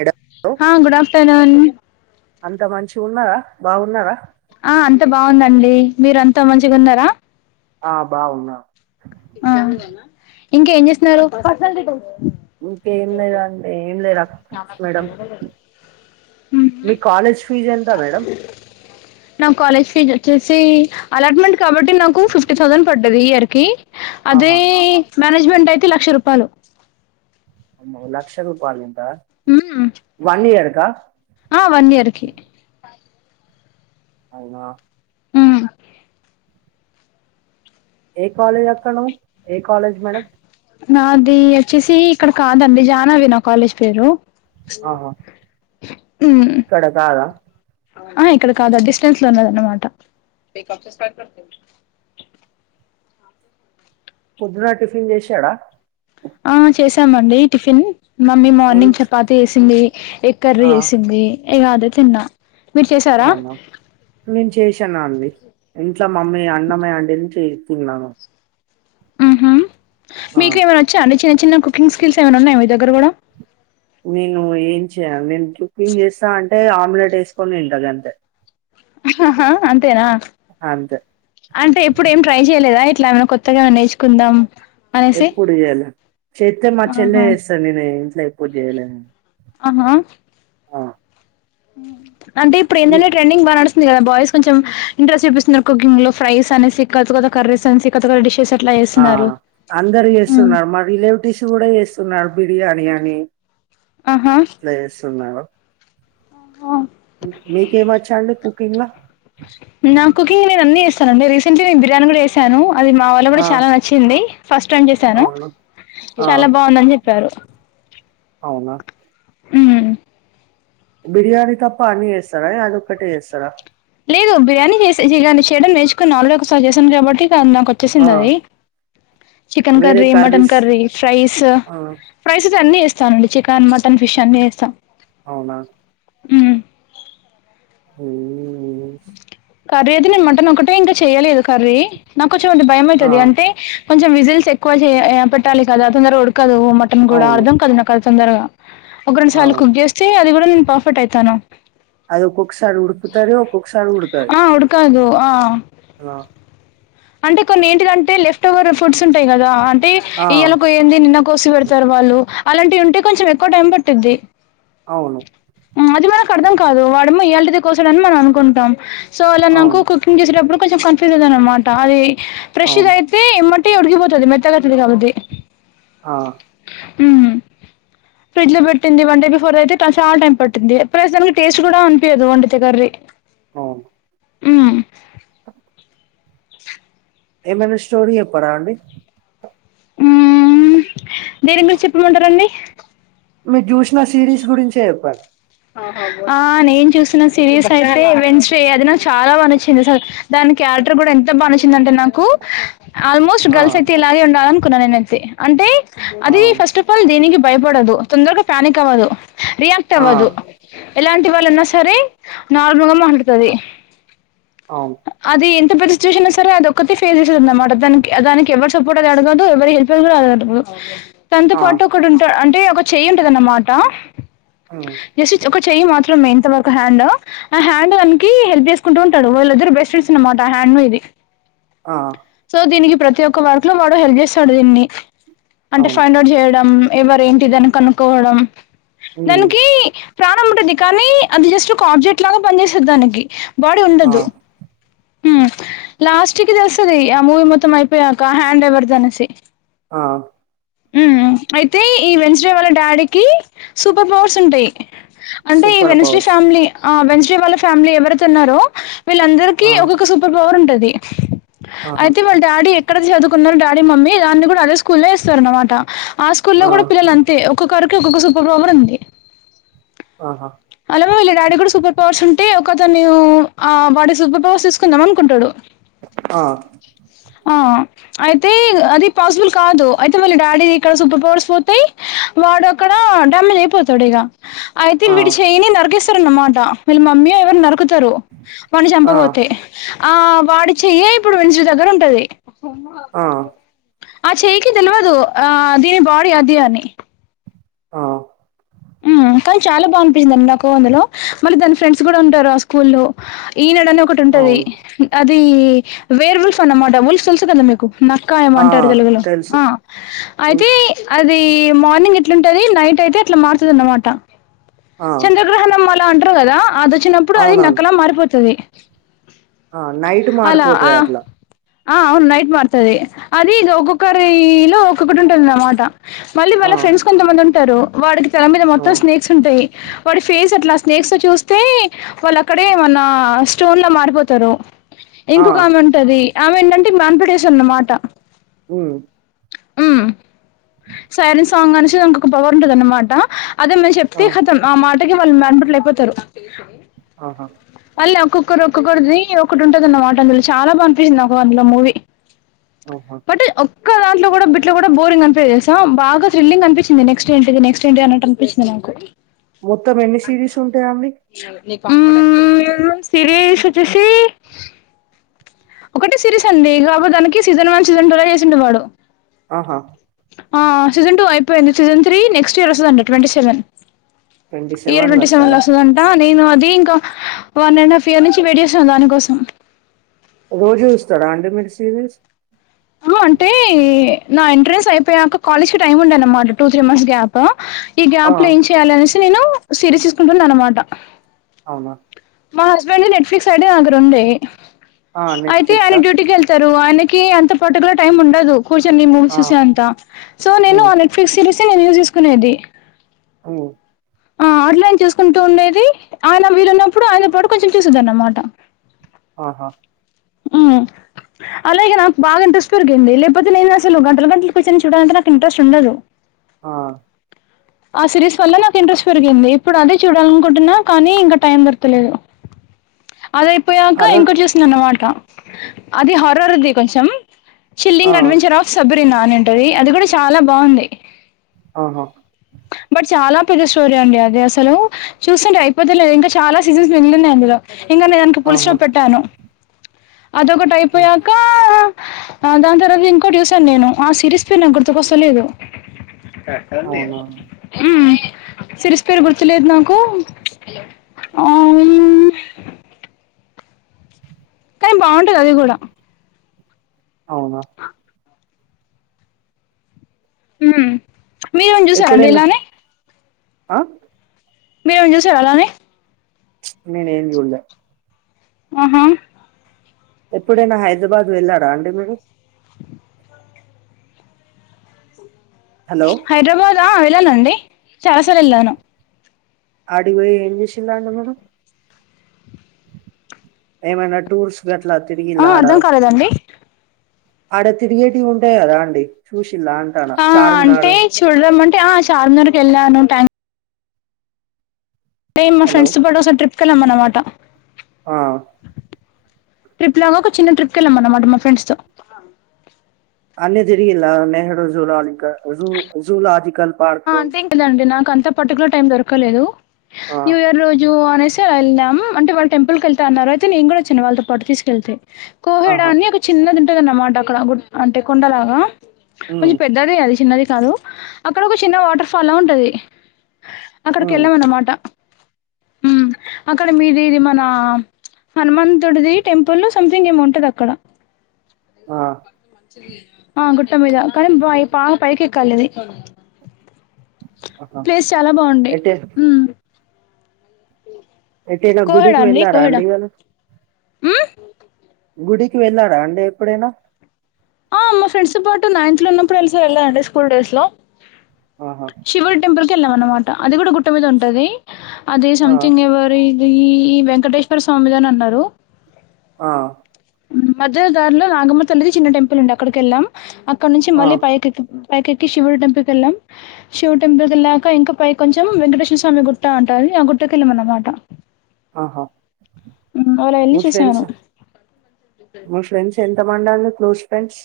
Madam hello హా good afternoon. అంత మంచిగున్నదా, బాగున్నరా? బాగుందండి అండి. మీరు అంత మంచిగా ఉన్నరా? ఆ బాగున్నా. ఆ ఇంకా ఏం చేస్తున్నారు? ఇంకేం లేదండి. ఏం లేదు అ మేడం. మ్మ్. మీ కాలేజ్ ఫీజ్ ఎంత మేడం? నాకు కాలేజ్ ఫీజ్ వచ్చేసి అలాట్మెంట్ కాబట్టి నాకు ఫిఫ్టీ థౌజండ్ పడ్డది ఇయర్ కి. అదే ఆహా మేనేజ్మెంట్ అయితే లక్ష రూపాయలు. అమ్మో లక్ష రూపాలు. మ్మ్ వన్ ఇయర్కా ఆ వన్ ఇయర్ కి అవునా ఉ ఏ కాలేజ్ అక్క నువ్వు? ఏ కాలేజ్ మేడం? నాది అచ్చేసి ఇక్కడ కాదండి. జానావి నా కాలేజ్ పేరు. ఆహా ఉ ఇక్కడ కాదా ఆహా ఇక్కడ కాదు అది డిస్ స్టన్స్ లో ఉన్నది అన్నమాట. పొద్దున టిఫిన్ చేశాడా. ఆ చేసామండి టిఫిన్. మమ్మీ ఏం మార్నింగ్ చపాతి చేసింది. ఎగ్ కర్రీ ఆ, చేసింది ఇగ అదే తిన్నా. మీరు చేసారా అవునా మేం చేశి తిన్నా అండి. ఇంట్లో మమ్మీ అన్నమే అండింది తిన్నాను. ఉహ్ ఆ, మీకు ఏమైనా వచ్చా అండి చిన్న చిన్న కుకింగ్ స్కిల్స్ ఏమన్నా ఉన్నయా మీ దగ్గర కూడా. నేను ఏం చేయా, నేను కుకింగ్ చేస్తా అంటే ఆమ్లెట్ ఏసుకొని తింటా గంతే. అంతేనా అంతే అంటే ఎప్పుడు ఏం ట్రై చేయలేదా ఎ ఇట్లా ఎమన్నా కొత్తగా నేర్చుకుందాం. అనేసి ఎప్పుడు చేయ్యలే చేత్తె మా చెల్లె ఆహా చేస్తది నేనేం ఇంట్ల ఎప్పుడు చేయలేదండి. ఆహా ఉ అంటే ఇప్పుడెందంటే ఇ- ట్రెండింగ్ బా నడుస్ ఉందిగదా బాయిస్ కొంచెం ఇంట్రెస్ట్ చూపిస్తుందనుకో కుకింగ్ లో ఫ్రైస్ అనేసి కొత్త కొత్త కర్రీసనేసి కొత్త కొత్త డిషెస్ అట్లా ఆ చేస్తున్నారు అందరు హ్మ్ చేస్తున్నారు మా రిలేవ్టివ్స్ కూడా చేస్తున్నారు బిర్యానీ అని ఆహా ప్లేస్ ఉన్నవా మీకేమచ్చండి కుకింగ్ ల నా కుకింగ్ నేనన్ని చేస్తానండి రీసెంట్లీ నేన్ బిర్యానీ కూడా చేసాను అది మా వాళ్ళక్ కూడా ఆ చాలా నచ్చింది ఫస్ట్ టైం చేశాను అవును ఆ చాలా బాగుందన్ చెప్పారు అవునా ఉ బిర్యానీ తప్ప అన్ని జేస్తారా ఎ అదొక్కటే జేస్తారా లేదు బిర్యానీ చేసి బిర్యానీ చేయడం నేర్చుకున్న ఆల్రేడి ఒకసారి చేశాను కాబట్టి ఆ ఆ నాకోచ్చేసిందది చికెన్ వేరే curry mutton curries curry fries ఆ ఫ్రైస్ అన్ని ఇస్తానండి చికెన్ మటన్ ఫిష్ అన్ని చేస్తా అవునా ఉ వెల్డింగ్ తీనేష్ కర్రీ అయితే నేన్ మటనోకటే ఇంకా చెయ్యలేదు కర్రీ నాకు కొంచం అది ఆ భయమయితది అంటే కొంచెం విజిల్స్ ఎక్కువ చే ఏ పెట్టాలి కదా తొందరగా ఉడకదు మటన్ కూడా అవును అర్ధం కాద్ నాకది తొందరగా ఒక రెండు సార్లు అవును కుక్ చేస్తే అది కూడా నేన్ పర్ఫెక్ట్ అయితాను అది ఒక్కొక్కసారి ఉడ్కుతది ఒక్కొక్కసార్ ఆ ఉడ్కదు ఆ ఆ అంటే కొన్ని ఏంటిదంటే లెఫ్ట్ ఓవర్ ఫుడ్స్ ఉంటాయి గదా అంట్ టి ఆ, ఈయాల కోయంది నిన్న కోసి పెడతారు వాళ్ళు అలాంటివి ఉంటే కొంచెం ఎక్కువ టైం పట్టిద్ది అవును ఆ అది మనకర్థం కాదు వాడేమొ ఇయల్టిదే కోసాడని మనం అనుకుంటాం సో అల నాకు అవును కుకింగ్ చేసేటప్పుడు కొంచెం కన్ఫ్యూజ్ ఉందన్నమాట అది ప్రెషర్ అవును అయితే మట్ ఉట్టిగ ఉడుగిపోతది మెత్తగయితది కాబట్టి ఆ ఉ ఫ్రిడ్జ్ లో పెట్టింది వంటకి ఫర్ అయితే టైం చాల్ టైం పట్టింది ప్లెస్ దానికి టేస్ట్ కూడా అనిపియదు వండితే కర్రి అవును ఉ [unintelligible] ఏమన్నా స్టోరీ చెప్పరా అండి ఉ దేని మీద్ చెప్పుమంటరండి మీరు జూసిన సిరీస్ గురించే చెప్పండ్ ఆ నేన్ చూసిన సిరీస్ అయితే వెంట్స్ డే అదినాక్ చాలా బాగా నచ్చింది సర్ దానికేన్ క్యారెక్టర్ కూడా ఎంత బా నచ్చిందంటే నాకు ఆల్మోస్ట్ ఆ గల్స్ అయితే ఇలాగే ఉండాలనుకున్నా నేనైతే అంటే ఆ అది ఫస్ట్ ఆఫ్ ఆల్ దేనికి భయపడదు తొందరగా ప్యానిక్ అవ్వదు ఆ రియాక్టవ్వదు ఎలాంటి వాళ్ళున్నా సరే నాలుగు రోజులు పండుతది అవును అది ఎం ఎంత పెద్ద సిచ్యుషన్ అయిన సరే అదోక్కతే ఫేస్ చేసేదన్నమాట దానికి దానికి ఎవర్ సపోర్ట్ అది అడగదు ఎవరి హెల్పర్ కూడా అడగదు తనతో ఆ పాటు ఒకడుంటాడ్ అంటే ఒక చేయ్యుంటదన్నమాట ఉ ఒక చెయ్యి మాత్రమే ఇంత వరకు హ్యాండ్ ఆ హ్యాండ్ అన్కి హెల్ప్ చేసుకుంటూ ఉంటాడు వాళ్ళిద్దరు బెస్ట్ ఫ్రెండ్స్ అన్నమాట దా హ్యాండ్ ఇది ఆ సో దీనికి ప్రతి ఒక్క వర్క్ లో వాడు హెల్ప్ చేస్తాడు దీన్ని అంటే అవును ఫైండ్ అవుట్ చేయడం ఎవరు ఏంటిదని కనుక్కోవడం ఉమ్ దానికి ప్రాణం ఉంటది కానీ అది జస్ట్ ఒక ఆబ్జెక్ట్ లాగా పని చేసేది దానికి బాడి ఆ ఉండదు హ్మ్ లాస్ట్కి తెల్సతది ఆ మూవి మొత్తం అయిపోయాక హ్యాండ్ ఎవర్ ది అనేసి ఆ అయితే ఈ వెడ్నెస్డే వాళ్ళ డాడీకి సూపర్ పవర్స్ ఉంటాయి అంటే ఈ సూపర్ వెన్స్డే పవర్స్ ఫ్యామిలీ ఆ వెన్స్డే వాళ్ళ ఫ్యామిలీ ఎవరైతే ఉన్నారో వీళ్ళందరికీ ఆ ఒక్కొక్క సూపర్ పవర్ ఉంటది ఆహా అయితే వాళ్ళ డాడీ అక్కడ చదువుకున్నారు డాడీ మమ్మీ దాన్ని కూడా అదే స్కూల్ల్లో వేస్తారు అనమాట ఆ స్కూలో కూడా పిల్లలు అంతే ఒక్కొక్కారికి ఒక్కొక్క సూపర్ పవర్ ఉంది ఆహా అలామ వెల్ల డాడీ కూడా సూపర్ పవర్స్ ఉం అంటే ఒకతన్ని ఆ బాడీ సూపర్ పవర్స్ తీసుకుందాం అనుకుంటాడు ఆ ఆ అయితే అది పాసిబుల్ కాదు అయితే మళ్ళీ డాడీ ఇక్కడ సూపర్ పవర్స్ పోతాయి వాడు అక్కడ డమ్మల్ అయిపోతాడు ఇక అయితే ఆ వీడు చేయని నరికిస్తారు అన్నమాట వీళ్ళ మమ్మీ ఓ ఎవరనో ఎక్కుతారు వాని ఆ చంపబోతే ఆ వాడి చెయ్యే ఇప్పుడు వెడ్నెస్డే దగ్గర ఉంటది ఆ ఆ చెయ్యకి తెలవదు ఆ దీని బాడీ అది అని ఆ కానీ చాలా బాగు అనిపించిందండి నాకు అందులో మళ్ళీ దాని ఫ్రెండ్స్ కూడా ఉంటారు ఆ స్కూల్ల్లో ఈనాడ అని ఒకటి ఉంటది అవును అది వేర్ ఉల్ఫ్ అన్నమాట ఉల్ఫ తెలుసు కదా మీకు నక్కా ఆ ఏమమంటారు తెలుగులో తెలుసు ఆ అయితే ఉష్ అది మార్నింగ్ ఎట్లాంటది నైట్ అయితే అట్లా మారుతది అనమాట ఆ చంద్రగ్రహణం అలా కదా అది వచ్చినప్పుడు అది అవునవును నక్కలా మారిపోతది ఆ నైట్ అలా ఆ మారిపోతది అట్లా ఆ అవును నైట్ మారుతుది అదది ఇది ఒక్కొక్కరి లో ఒక్కొక్కటి ఉంటుంది అన్నమాట మళ్ళీ ఆ వాళ్ళ ఫ్రెండ్స్ కొంతమంది ఉంటారు వాడికి తల మీద ఆ మొత్తం స్నేక్స్ ఉంటాయి వాడి ఫేస్ అట్లా స్నేక్స్ చూస్తే వాళ్ళు అక్కడే ఏమన్నా స్టోన్ లా మారిపోతారు ఆ ఇంకొక ఆమె ఉంటది ఆమె ఏంటంటే మాన్పటేేశన్నమాట హ్మ్ మ్మ్ సైరన్ సాంగ్ంచి ఇంకొక్క పోవారు ఉంటదన్నమాట అదే మము ఆ చెప్తే కతం ఆ మాటకి వాళ్ళు మెంబర్లు అయిపోతారు ఆహా మళ్ళీ ఒక్కొక్కరు ఒక్కొక్కరిది ఒకటి ఉంటంది అన్నమాట అందులో చాలా బా అనిపిచింది నాకు అందులో మూవీ ఆహా ఇ దాంట్ కూడా బిట్ కూడా బోరింగ్ అనిపియదు తెలుసా బాగా థ్రిల్లింగ్ అనిపించింది నెక్ట్ంటిది నెక్స్ట్ ఏంటంటి అనట్టు అనిపించింది నాకు మొత్తం ఎన్ని సిరీస్ ఉంటాయి అండి హ్మ్ ఆ సిరీస్ వచ్చేసి ఒకటే సిరీస్ అండి కాబటి దానికి సీజన్ వన్ సీజన్ టూలా చేసిండు వాడు ఆ ఆ సీజన్ టూ అయిపోయింది సీజన్ త్రీ నెక్స్ట్ ఇయర్ వస్తుందంట ట్వంటీ సెవెన్ ట్వంటీ ఏర సెవెన్ లో వంటి సంలో వస్తదా వస్తుందంటా నేను అది ఇంకా వన్ అండ్ హాఫ్ ఇయర్ నుంచి వేడిచేస్తున్నా దానికోసం రోజు జుస్తడా అండి మీర్ సీరీస్ ఆ అంటే నా ఎంట్రెన్స్ ఐపయాక కాలేజ్ కీ టైమ్ ఉండే అన్ మాట టూ త్రీ మంత్స్ గ్యాపు ఈ ఆ గ్యాప్ లో ఏం చేయాలనేస్ నేను సీరిస్ సీసుకుంటున్నా అనమాట ఔనా మా హస్బెండ్ నెట్ ఫిక్స్ సైడే నాగరుండే ఆ అయితే ఆయన నెట్ఫ్లిక్సా డ్యూటీకేళ్ తర్ దూవానికి అంత పర్టుకూలర్ టైమ్ ఉండదు కోశేనీ మూవీ ఆ సుసేంత సో నేను ఉమ్ ఆ నెట్ ఫీ సిరీస్ చే నేన్ యూజు జుసుకునేది ఉమ్ ఆ అట్లాని చుసుకుంటూ ఉండేది ఆయన వీలున్నప్పుడు ఆయన పాటు కొంచె చూసేద్దా అన్నమాట ఆహా మ్మ్ అలాగే నాక్ బా ఇంట్రెస్ట్ పెరిగేంది లేపోతే నేన్ అస్సలు గంటల్ గంటలు కుచ్చోని చూడలంటే నాక్ ఇంట్రెస్ట్ ఉండదు ఆ ఆ సిరీస్ వల్ల నాక్ ఇంట్రెస్ట్ పెరిగింది ఇప్పుడు అదే చూడాలనుకుంటున్నా కానీ ఇంకా టైం దోర్ తేలేదు అ దైపోయాక హర్రర్ ఇంకో జుస్ నన్నమాట అది హరర్ది కొంచమ్ ఆ చిల్లింగ్ అడ్వెంచర్ ఆఫ్ సబరినా అనిఉంటది అది కూడా చాలా బాఉంది ఆహా పెద్ద స్టోరీ అండి అది అస్సలు చూస్తుంటే అయిపోతేలేదు ఇంకా చాలా సీజన్స్ మిగిలున్నాయి అందులో ఇంగ నేన్ ఆన్కి పూలు ఆహా స్టాప్ పెట్టాను అదొకటి ఉమ్, ఐపోయాక ఆ దాన్ తరువాత ఇంకోట్ జుసాన్ నేను ఆ సిరీస్ పే నాక్ గుర్తుకొస్తలేదు యాటుంది అవునా ఉమ్ సిరిస్ పేర్ గుర్తులేదు నాకు హలో ఔను కానీ బాఉంటది అది గుడా ఔనా ఉమ్ మీర్ గాన్ చూసారండి ఎప్పుడైనా ఇలానే ఆ మీర్ ఎమ్ జూసారా అలానే చ్ నేన్ ఎమ్ జూడ్ లే ఆహా ఎప్పుడైనా హైద్రాబాద్ వెళ్ళరా అండి మీరు హలో హైడ్రాబాద్ ఆ ఏళ్ళలండి చాలా సార్లు ఏళ్ళాను అడిబోయ్ ఎం జెశిందాండ మనం ఏమైనా టూర్స్ గట్లా ఆ తిరిగిల్ల ఆడా అర్థం కాలేదండి ఆడ తిరిగేటివి ఉంటాయ్ కదా అండి చూష్ ఆ అ అంటే చూడ్రామంటే ఆ చార్మీ నార్క్ ఎళ్ళాను ట్యాంక్ యే మా హలో ఫ్రెండ్స్ పాటు ఓ సార్ ట్రిప్క్ కేళ్ళా మనమాట ఆ ట్రిప్ లాగా ఒక చిన్న ట్రిప్ కేళ్ళ మన్మాట మా ఫ్రెండ్స్ తో అన్ని దిరిగిల్లా నెహ్రూ జూలాలీక జూ జూలాజికల్ పార్క్ అంతెంకీ లేదండి నాకు అంత పర్టికులర్ టైం దొరకలేదు న్యూయర్ రోజు అనేసి ఎల్నమ్ అంటే వాళ్ టెంపుల్ కేళ్త అన్నారు అయితే నేన్ గూడా ఓచ్చిన వాళ్ళతో పాటు తీస్ కెళ్తే కోహెడా ఆహా అని ఒక చిన్నదుంటదనమాట అక్కడ గుట్ అంటే కొండలాగా ఉమ్, కొంచెం పెద్దదే అది చిన్నది కాదు, అక్కడ ఒక చిన్న వాటర్ ఫాల్లా ఉంటది. అక్కడికి ఉమ్, ఎళ్ళామన్నమాట. అక్కడ మీది ఇది మన హనుమంతుడిది టెంపులు సంథింగ్ ఏమో ఉంటది అక్కడ. ఆ ఆ గుట్ట మీదా కానీ బై పా పైకి ఎక్కాలిది. ఆహా. ప్లేస్ చాలా బాగుండే ఎటే ఉమ్. ఎటైనా గుడికి వెళ్ళారా అండి ఇవాళ? ఉమ్ గుడికి వెళ్ళాడా అండి ఎప్పుడైనా? ఆ మా ఫ్రెండ్స్ తో పాటు నైన్త్ లో ఉన్నప్పుడే ఎలిస వెళ్ళనండి స్కూల్ డేస్ లో. ఆహా శివుడి టెంపుల్ కి ఎళ్ళాం అన్నమాట, అది గుడ గుట్ట మీద ఉంటది. అదే ఆ, సథింగ్ ఎవరీది ఈ వెంకటేశ్వర స్వామిదని అన్నరు. ఆ మధ్యల దారిలో నాగమ్మ తల్లిది చిన్న టెంపుల్ ఉండే అక్కడికి ఎళ్లాం, అక్కడ నుంచి ఆ, మళ్ళీ పైకి పైకి ఎక్కి శివుడు టెంపుల్ కెళ్ళాం, శివుడు టెంపుల్ కెళ్ళాక ఇంకా పై కొంచం వెంకటేశ్వర స్వామి గుట్ట అంటా అది ది ఆ గుట్ట కెళ్ళామన్నమాట ఆహా అలా ఎల్లి మీ చూసాను. ఫ్రెండ్స్ మీ ఫ్రెండ్స్ ఎంత మందాళ్ళు క్లోజ్ ఫ్రెండ్స్?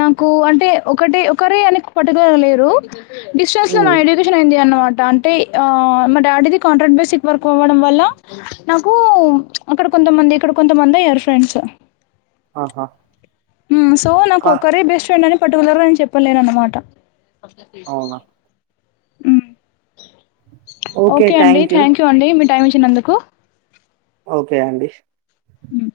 నాకు అంటే ఒకటి ఒకరే అని పర్టికులర్ గా లేరు. డిస్టెన్స్ లో నా ఎడ్యుకేషన్ అయింది అన్నవ డా అంటే ఆ మా డాడీ ది కాంట్రాక్ట్ బేసిక్ వర్క్ అవ్వడం వల్ల, నాకు అక్కడ కొత్త కొంతమంది ఇక్కడ కొంతమంది అయ్యారు ఫ్రెండ్స్. ఆహా ఉమ్ సో నాకు కా ఒకరే బెస్ట్ ఫ్రెండ్ అని పర్టికులర్ గా ఏం చెప్పలేనన్నమాట. అవునా ఉమ్ ఓకే అండి థ్యాంక్ యూ అండి, మీ టైం ఇచ్చినందుకు. ఓకే అండి. ఉమ్